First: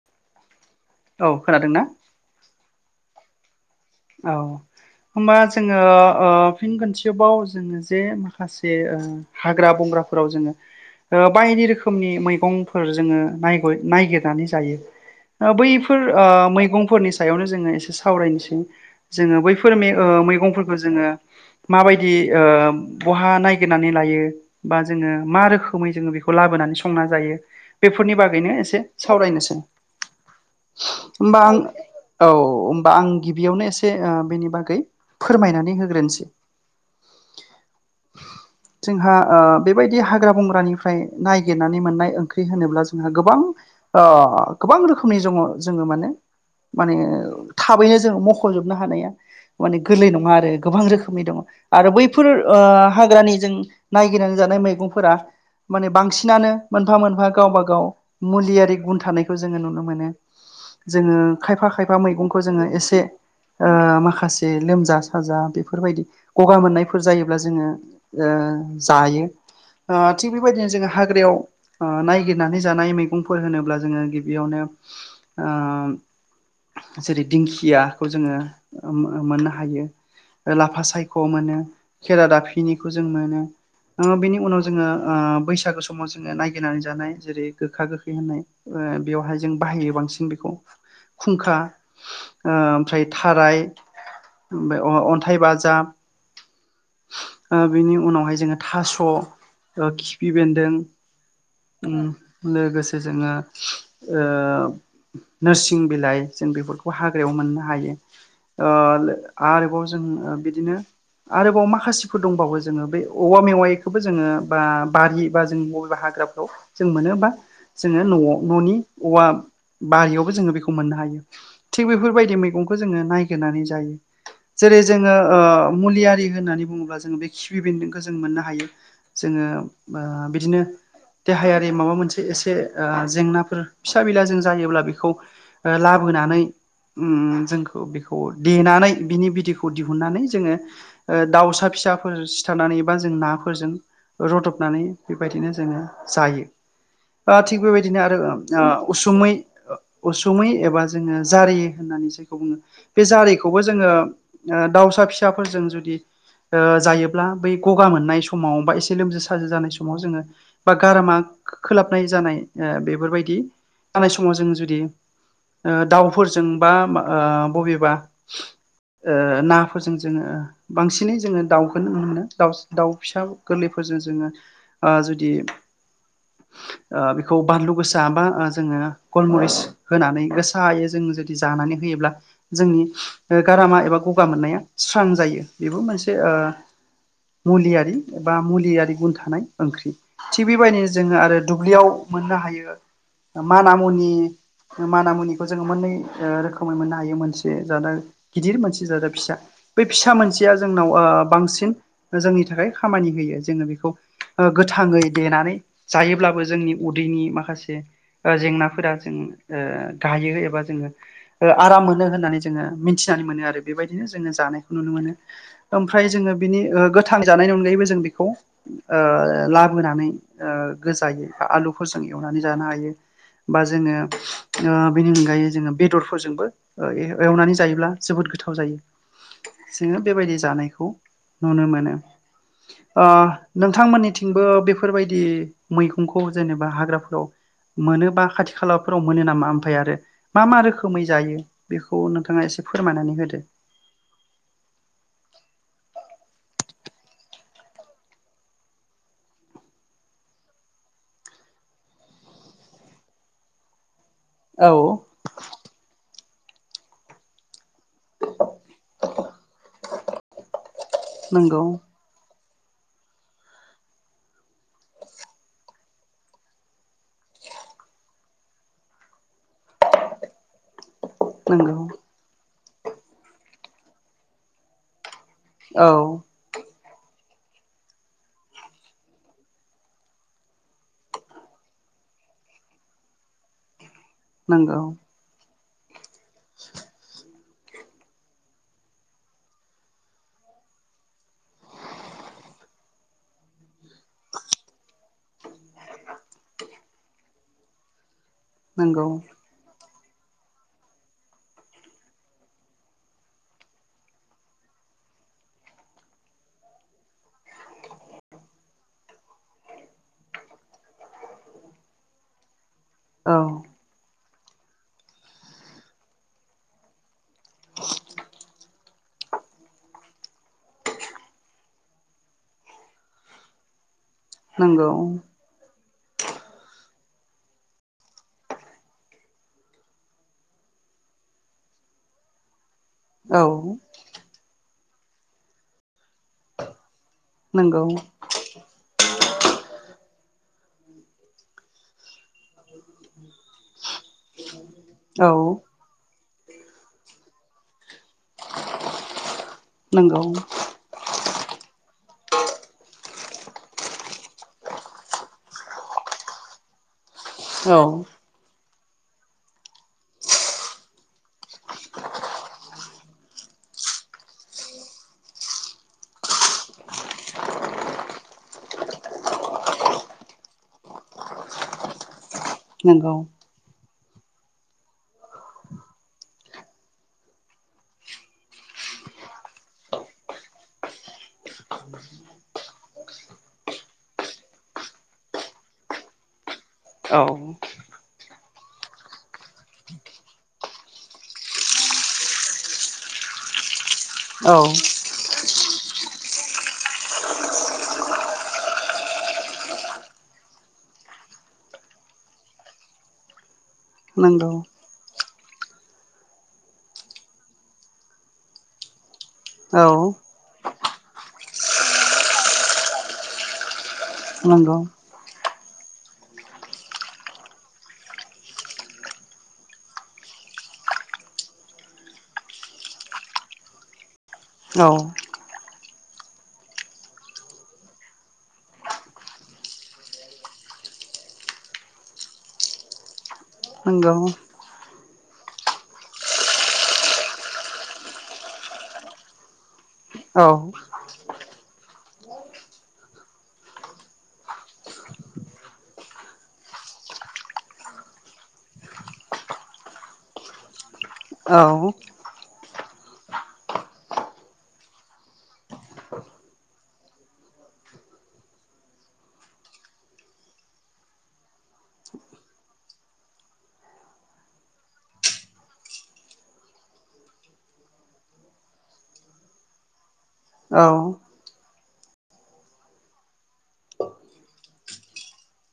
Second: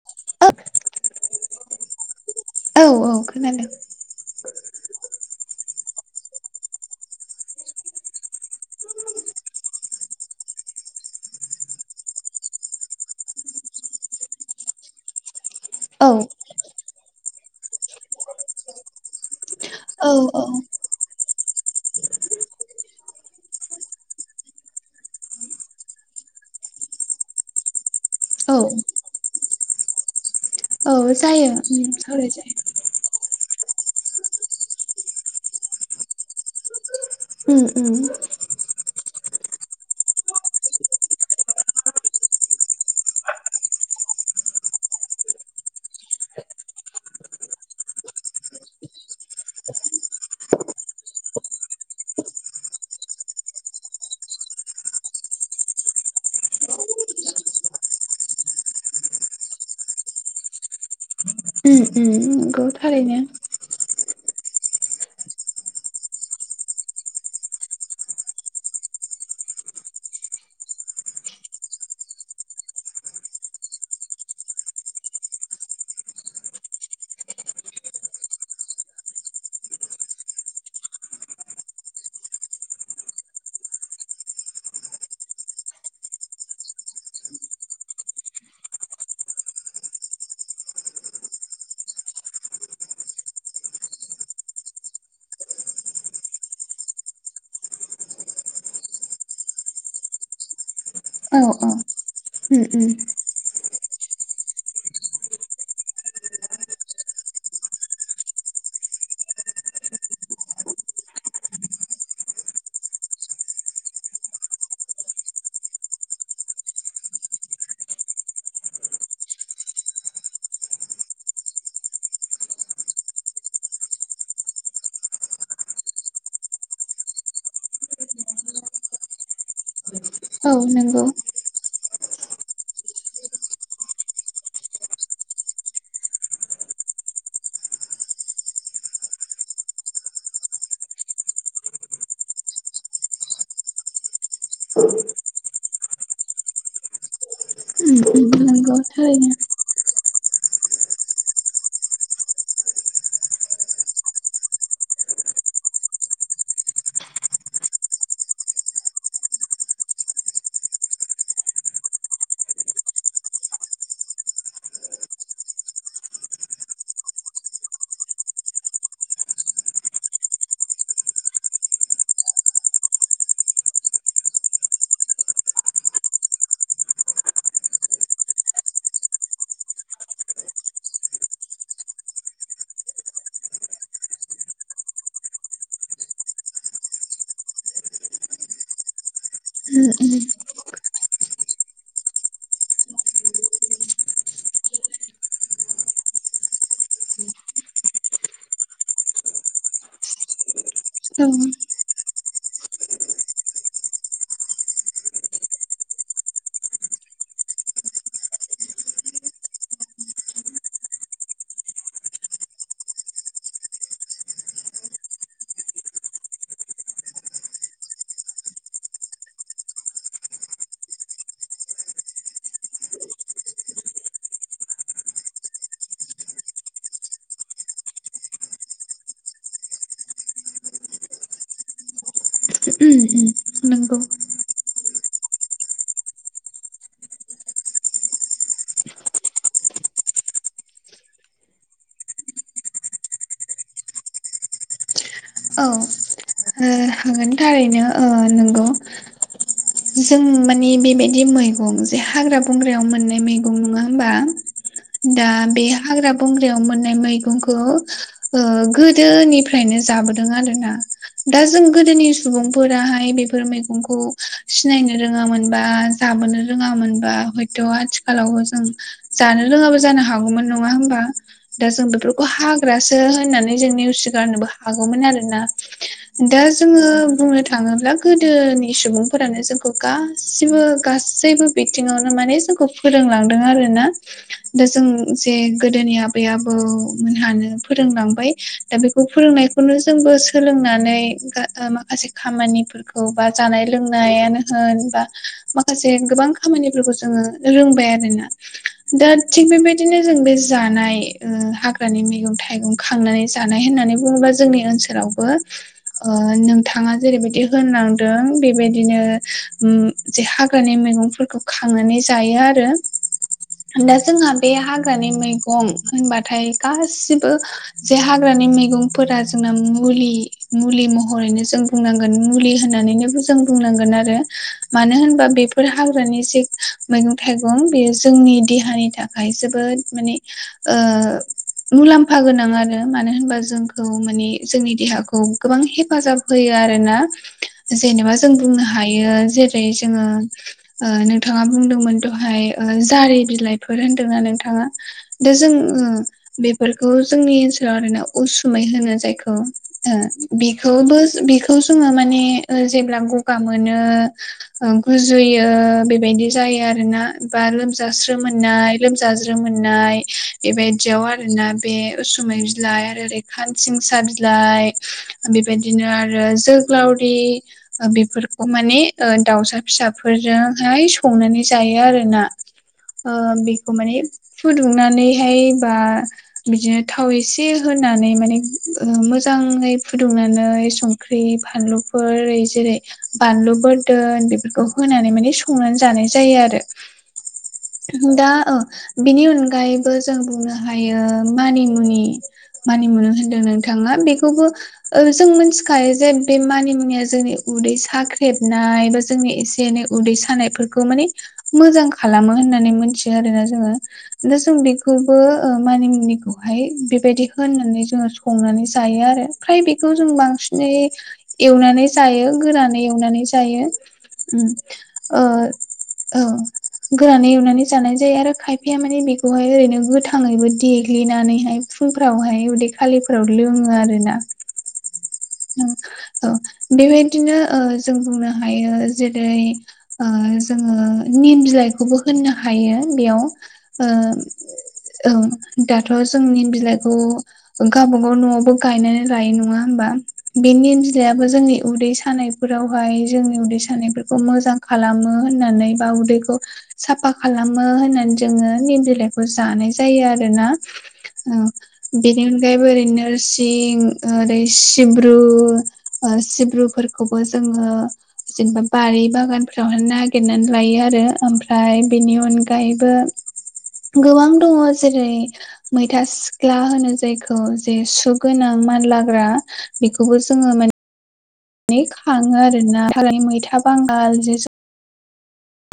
[unintelligible] औ खोनादों ना? औ औ खोनादों। औ। होमबा जोङो ओ फिन खोनसेबाव जोङो जे माखासे ओ हाग्रा बंग्राफोराव जोङो ओ बायदि रोखोमनि मैगंफोर जोङो नायगय नागिरनानै जायो। ओ बैफोर औ ओ मैगंफोरनि सायावनो जोङो एसे सावरायनोसै। जोङो बैफोर मे ओ औ मैगंफोरखौ जोङो माबायदि ओ बहा नायगिरनानै लायो? बा जोङो मा रोखोमै जोङो बेखौ लाबोनानै संना जायो? बेफोरनि बागैनो औ एसे सावरायनोसै। औ होमबा जायो आं उम औ सावराय जायो होमबा आं बेयावनो एसे ओ बेनि बागै फोरमायनानै होग्रोनसै। उ उ। जोंहा ओ बेबायदि हाग्रा बंग्रानिफ्राय नायगिरनानै मोननाय ओंख्रि होनोब्ला जोंहा गोबां ओ गोबां रोखोमनि जङ जोङो माने माने थाबैनो जोङो ख'जोबनो हानाया माने गोरलै नङा आरो गोबां रोखोमनि दङ। आरो बैफोर ओ हाग्रानि जों नायगिरनानै जानाय मैगंफोरा माने बांसिनानो मोनफा मोनफा गावबा गाव मुलियारि गुन थानायखौ जोङो नुनो मोनो। जोङो खायफा उम खायफा उम मैगंखौ नंगौ जोङो एसे थारैनो ओ माखासे लोमजा साजा बेफोरबायदि गगा मोननायफोर जायोब्ला जोङो ओ जायो ओ थिग बेबायदिनो जोङो हाग्रायाव ओ नायगिरनानै जानाय मैगंफोर होनोब्ला जोङो गिबियावनो ओ जेरै दिंखियाखौ जोङो मो-मोननो हायो।। लाफा सायख' मोनो, खेरा दाफिनिखौ जों मोनो। ओ बेनि उनाव जोङो ओ बैसागो समाव जोङो नायगिरनानै जानाय जेरै गोखा गोखै होननाय ओ बेवहाय जों बाहायो बांसिन बेखौ खुंखा ओ ओमफ्राय थाराय ओमफाय अ-अन्थाइ बाजाब ओ बिनि उनावहाय जोङो थास' ओ खिफि बेन्दों औ औ। उम उम उम लोगोसे जोङो ओ नोरसिं बिलाइ जों बेफोरखौ हाग्रायाव मोननो हायो ओ आरोबाव जों ओ बिदिनो आरोबाव माखासेफोर दंबावो जोङो बेै औवा मेवायखौबो जोङो बा बारि बा जों बबे हाग्राफ्राव जों मोनोबा जोङो न'आव न'नि औवा बारियावबो जोङो बेखौ मोननो हायो। थिग बेफोरबायदि मै गंखौ जोङो नायगिरनानै जायो। जेरै जोङो ओ मुलियारि होननानै बुङोब्ला जोङो बे खिफि बेन्दोंखौ जों मोननो हायो। जोङो ओ औ बिदिनो नंगौ देहायारि माबा मोनसे एसे ओ जेंनाफोर फिसा बिला जों जायोब्ला बेखौ ओ लाबोनानै उम जोंखौ बेखौ देनानै बिनि बिदैखौ दिहुननानै जोङो ओ दाउसा फिसाफोर सिथारनानै बा जों नाफोरजों रदबनानै बेबायदिनो जोङो जायो। ओ थिग उम बेबायदिनो आरो उम ओ नंगौ ओ थारैनो उसुमै उसुमै एबा जोङो जारि होननानैसै बुङो। बे जारिखौबो जोङो ओ दाउसा फिसाफोरजों जुदि ओ जायोब्ला बै गगा मोननाय समाव बा एसे लोमजा साजो जानाय समाव जोङो बा गारामा खोलाबनाय जानाय बेफोरबायदि जानाय समाव जों जुदि आ दाउफोरजों बा आ बबेबा ओ नाफोरजों जोङो बांसिनै जोङो दाउखौ नुनो मोनो दा-दाउ फिसा गोरलैफोरजों जोङो आ जुदि [inaudible] ओ बेखौ बानलु गोसा बा जोङो गलमरिस होनानै गोसायै जों जुदि जानानै होयोब्ला जोंनि गारामा एबा गगा मोननाया स्रां जायो बेबो मोनसे ओ मुलियारि बा मुलियारि गुन थानाय उम ओंख्रि। उम थिग बेबायदिनो जोङो आरो दुब्लियाव मोननो हायो। मान मुनि माना मुनिखौ जोङो मोननै ओ रोखोम मै मोननो हायो। मोनसे जादों गिदिर मोनसे जादों फिसा। बै फिसा मोनसेया जोंनाव ओ औ बांसिन जोंनि थाखाय खामानि होयो जोङो बेखौ गोथाङै देनानै जायोब्लाबो जोंनि बदिनि माखासे ओ जेंनाफोरा जों ओ गायो एबा जोङो ओ आराम मोनो होननानै जोङो मिथिनानै मोनो आरो बेबायदिनो जोङो जानायखौ नुनो मोनो। ओमफ्राय जोङो बिनि ओ गोथां जानायनि अनगायैबो जों बेखौ ओ लाबोनानै ओ गोजायै बा आलुफोरजों एवनानै जानो हायो। बा जोङो ओ बेनि अनगायै जोङो बेदर फोरजोंबो ओ एवनानै जायोब्ला जोबोद गोथाव जायो। जोङो बेबायदि जानायखौ नुनो मोनो। उम अ उम नंगौ नोंथांमोननिथिंबो बेफोरबायदि मैगंखौ जेनेबा हाग्राफोराव मोनोबा खाथि खालाफोराव मोनो नामा ओमफ्राय आरो मा मा रोखो रोखोमै जायो बेखौ नोंथाङा एसे फोरमायनानै होदो। औ। ओ थारैनो ओ नोंगौ। जों माने बेबायदि मैगं जे हाग्रा बंग्रायाव मोननाय मैगं नङा होमबा? औ। दा बे हाग्रा बंग्रायाव मोननाय मैगंखौ ओ गोदोनिफ्रायनो जाबोदों आरोना। दा नंगौ जों गोदोनि सुबुंफोराहाय बेफोर मैगंखौ सिनायनो रोङामोनबा जाबोनो रोङामोनबा हयथ' आथिखालावबो जों जानो रोङाबो जानो हागौमोन। नङा होमबा? दा नंगौ जों बेफोरखौ हाग्रासो होननानै जों नेवसि गारनोबो हागौमोन आरोना। औ। दा जोङो बुंनो थाङोब्ला गोदोनि सुबुं फोरानो जोंखौ गासिबो गासैबो बिथिङावनो माने जोंखौ फोरोंलांदों आरो ना। दा नंगौ जों जे गोदोनि आबै आबौ मोनहानो फोरोंलांबाय दा बेखौ फोरोंनाय खौनो जोंबो सोंलोंनानै गा माखासे खामानिफोरखौ बि जानाय रोंनायानो होन बा माखासे गोबां खामानिफोरखौ जोङो रोंबाय आरोना। नंगौ दा थिग बेबा दिनो जों बे जानाय ओ हाग्रानि मैगं थाइगं खांनानै जानाय होननानै बुङोबा जोंनि ओनसो लावबो ओ नोंथाङा जेरैबायदि होनलांदों बेबायदिनो ओ जे हाग्रानि मैगंफोरखौ खांनानै जायो आरो। औ दा जोंहा बे हाग्रानि मैगं होनबाथाय गासिबो जे हाग्रानि मैगं फोरा जोंना मुलि मुलि महरैनो जों बुंनांगोन मुलि होननानैनो जों बुंनांगोन आरो नंगौ मानो होनबा बेफोर फोर हाग्रानि जि मैगं थाइगं बेयो जोंनि देहानि थाखाय जोबोद माने ओ मुलाम्फा गोनां आरो नो मानो होनबा औ जोंखौ माने जोंनि देहाखौ गोबां हेफाजाब होयो आरोना नंगौ जेनेबास जों बुंनो हायो जेरै जोङो ओ नोंथाङा बुंदोंमोन दहाय ओ जारि बिलाइफोर होनदोंना नोंथाङा दा जों औ ओ बेफोरखौ जोंनि ओनसोलाव आरैनो उसुमै होनो जायखौ ओ नंगौ बि बिखौबोस बिखौ जोङो माने ओ जेब ब्ला गगा मोनो ओ गुजुयो बेबायदि जायो आरो ना बा औ लोमजास्रो मोन नाय लोमजाज्रोम मोननाय बेबायदियाव आरोना बे उसुमै बिलाइ आरो खानसिं सा बिलाइ बेबायदिनो आरो जोग्लावरि ओ बेफोरखौ माने ओ दाउसा फिसाफोरजोंहाय संनानै जायो आरोना। नंगौ ओ बेखौ माने फुदुंनानैहाय बा बिदिनो थाव एसे होनानै माने ओ मोजाङै फुदुंनानै सं ख्रि फानलुफोर ओरैस जेरै बानलु बोरदोन बेफोरखौ होनानै माने संनानै जानाय जायो आरो औ दा ओ बिनि अनगायैबो जों बुंनो हायो मानिमुनि मानि मुनो होनदों नोंथाङा बेग खौबो औ ओ जों मिथिखायो जे बे मानि मुनिया जोंनि उदै साख्रेबनाय बा जोंनि एसे एनै उदै सानायफोरखौ माने मोजां खालामो होननानै मिथियो आरोना जोङो दा नंगौ जों बेख खौबो ओ मानिमुनिखौहाय बेबायदि होननानै जोङो संनानै जायो आरो फ्राय बेखौ जों औ बांसिनै एवनानै जायो गोरानै एवनानै जायो उम नंगौ ओ औ गोरानै एवनानै जानाय जायो आरो खायफाया माने बेखौहाय ओरैनो गोथाङैबो देग्लिनानैहाय फुं फोरावहाय उदै खालिफोराव लोङो आरो ना औ उम औ बेबायदिनो जों बुंनो हायो जेरै ओ जोङो निम बिलायखौबो होननो हायो बेयाव ओ नंगौ औ दाथ' जों निम बिलाइखौ गावबागाव न'आवबो गायनानै लायो नङा होमबा बे औ निमबालायाबो जोंनि उदै सा सानायफोरावहाय जोंनि उदै सानायफोरखौ मोजां खालामो होननानै बा उदैखौ साफा खालामो होननानै जोङो निम बिलाइखौ जानाय जायो आरोना औ बे बेनि अनगायैबो ओरै नोरसिं ओरै सिब्रु ओ सिब्रुफोर खौबो जोङो जेनेबा बारि बागानफ्रावहाय नागिरनानै लायो आरो ओमफ्राय बेनि अनगायैबो गोबां दङ जेरै मैथा सिख्ला होनो जायखौ जे सुगोनां मानलाग्रा बिखौबो जोङो माने औ नि खाङो आरो ना हाग्रानि मैथा बांगाल जे जो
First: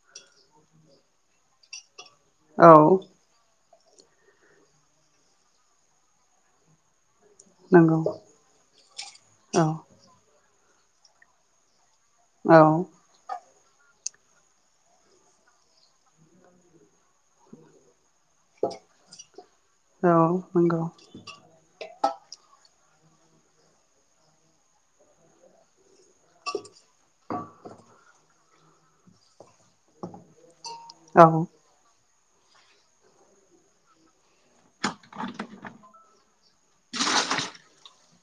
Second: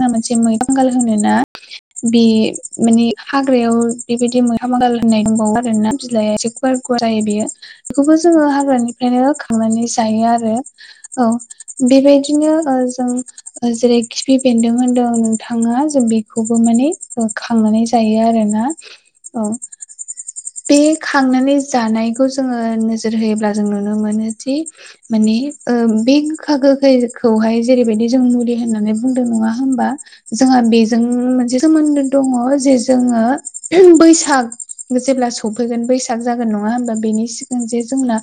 आ मोनसे मैथा बांगाल होनो ना बे औ माने हाग्रायाव बेबायदि मैथा बांगाल होननाय दंबावो आरोना बिलाइआ एसे फोरखौहाय बेयो नंगौ बेखौबो जोङो हाग्रानिफ्रायनो औ खांनानै जायो आरो औ बेबायदिनो ओ औ जों जेरै खिफ फि बेन्दों होनदों नोंथाङा जों बेखौबो माने खांनानै जायो आरोना। औ औ बे नंगौ खांनानै जानायखौ जोङो नोजोर होयोब्ला जों नुनो मोनोदि माने ओं बे गोखा गोखैखौहाय जेरैबायदि जों मुलि होननानै बुंदों नङा होमबा जोंहा बेजों औ मोनसे सोमोन्दो दङ जे जोङो बैसाग जेब्ला सौफैगोन बैसाग जागोन नङा होमबा बेनि सिगां जे जोंना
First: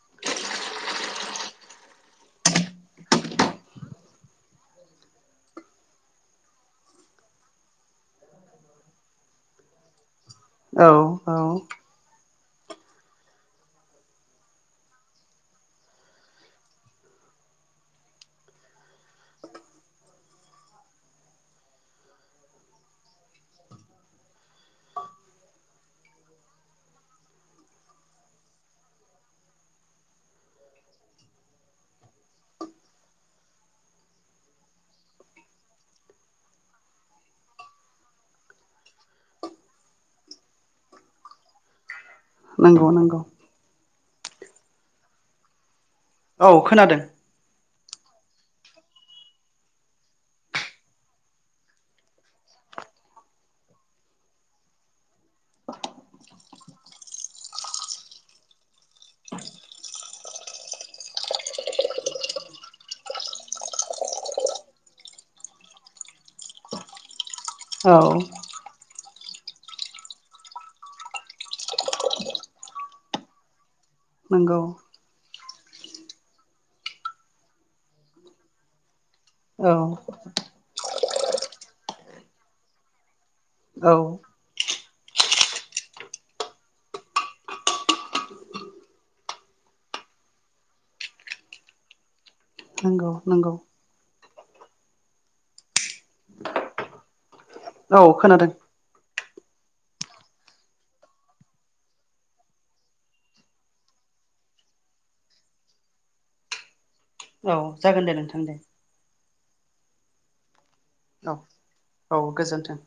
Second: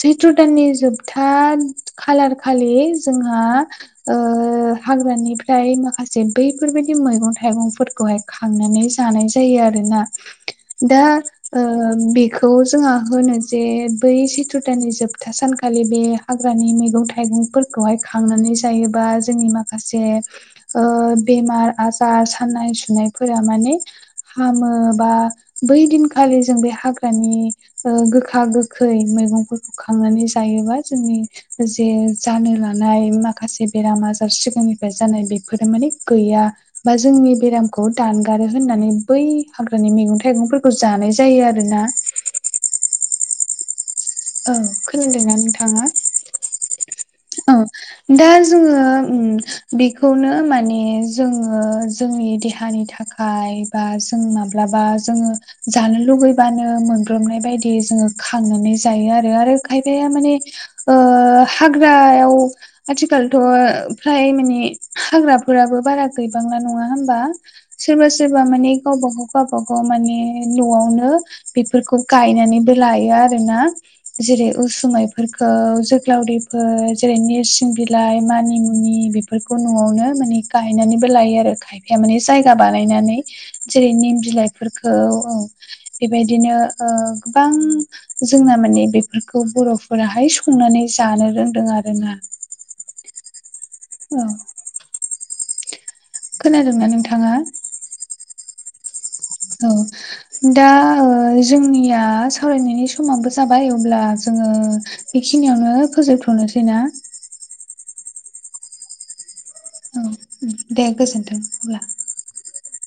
सैत्र दाननि जोबथा खालार खालि जोंहा ओ हाग्रानिफ्राय माखासे बैफोरबायदि मैगं थाइगंफोरखौहाय खांनानै जानाय जायो आरोना। औ दा ओ औ बेखौ जोंहा होनो जे बै सैत्र दाननि जोब था सानखालि बे हाग्रानि मैगं थाइगंफोरखौहाय खांनानै जायोबा जोंनि मा खासे ओ बेमार आजार सानाय सुनायफोरा माने हामो बा बै दिनखालि जों बे हाग्रानि ओ गोखा गो खै मैगंफोरखौ खांनानै जायोबा जोंनि जे जानो लानाय माखासे बेराम आजार सिब फोरनिफ्राय जानाय बेफोरो माने गैया बा जोंनि बेरामखौ दानगारो होननानै बै हाग्रानि मैगं थाइगंफोरखौ जानाय जायो आरोना। नंगौ नंगौ। ओं खोनादोंना नोंथाङा? औ खोनादों। औ दा जोङो बेखौनो माने जोङो जोंनि देहानि थाखाय फाय बा जों माब्लाबा जोङो जानो लुुगैबानो मोनब्रबनाय बायदि जोङो खांनानै जायो आरो आरो खायफाया माने आ हाग्रायाव आथिखालथ' फ्राय माने हाग्राफोराबो बारा गैबांला नङा होमबा? औ सोरबा सोरबा माने गावबागाव गावबागाव माने न'आवनो बेफोरखौ गायनानैबो लायो आरोना। जेरै नंगौ उसुमायफोरखौ जोग्लावरि जेरै नेरसिं बिलाइ मानिमुनि बेफोरखौ औ न'आवनो माने गायनानैबो लायो आरो। खायफाया माने जायगा बानायनानै जेरै औ निम बिलाइफोरखौ औ बेबायदिनो गोबां जोंना माने बेफोरखौ बर'फोराहाय संनानै जानो रोंदों आरोना। नंगौ नंगौ। औ खोनादोंना नोंथाङा? औ खोनादों। औ दा जोंनिया सावरायनायनि समाबो जाबाय अब्ला जोङो बेखिनियावनो फोजोबथ'नोसै ना? औ जागोन दे नोंथां दे। औ दे औ गोजोनथों अब्ला। औ गोजोन्थों।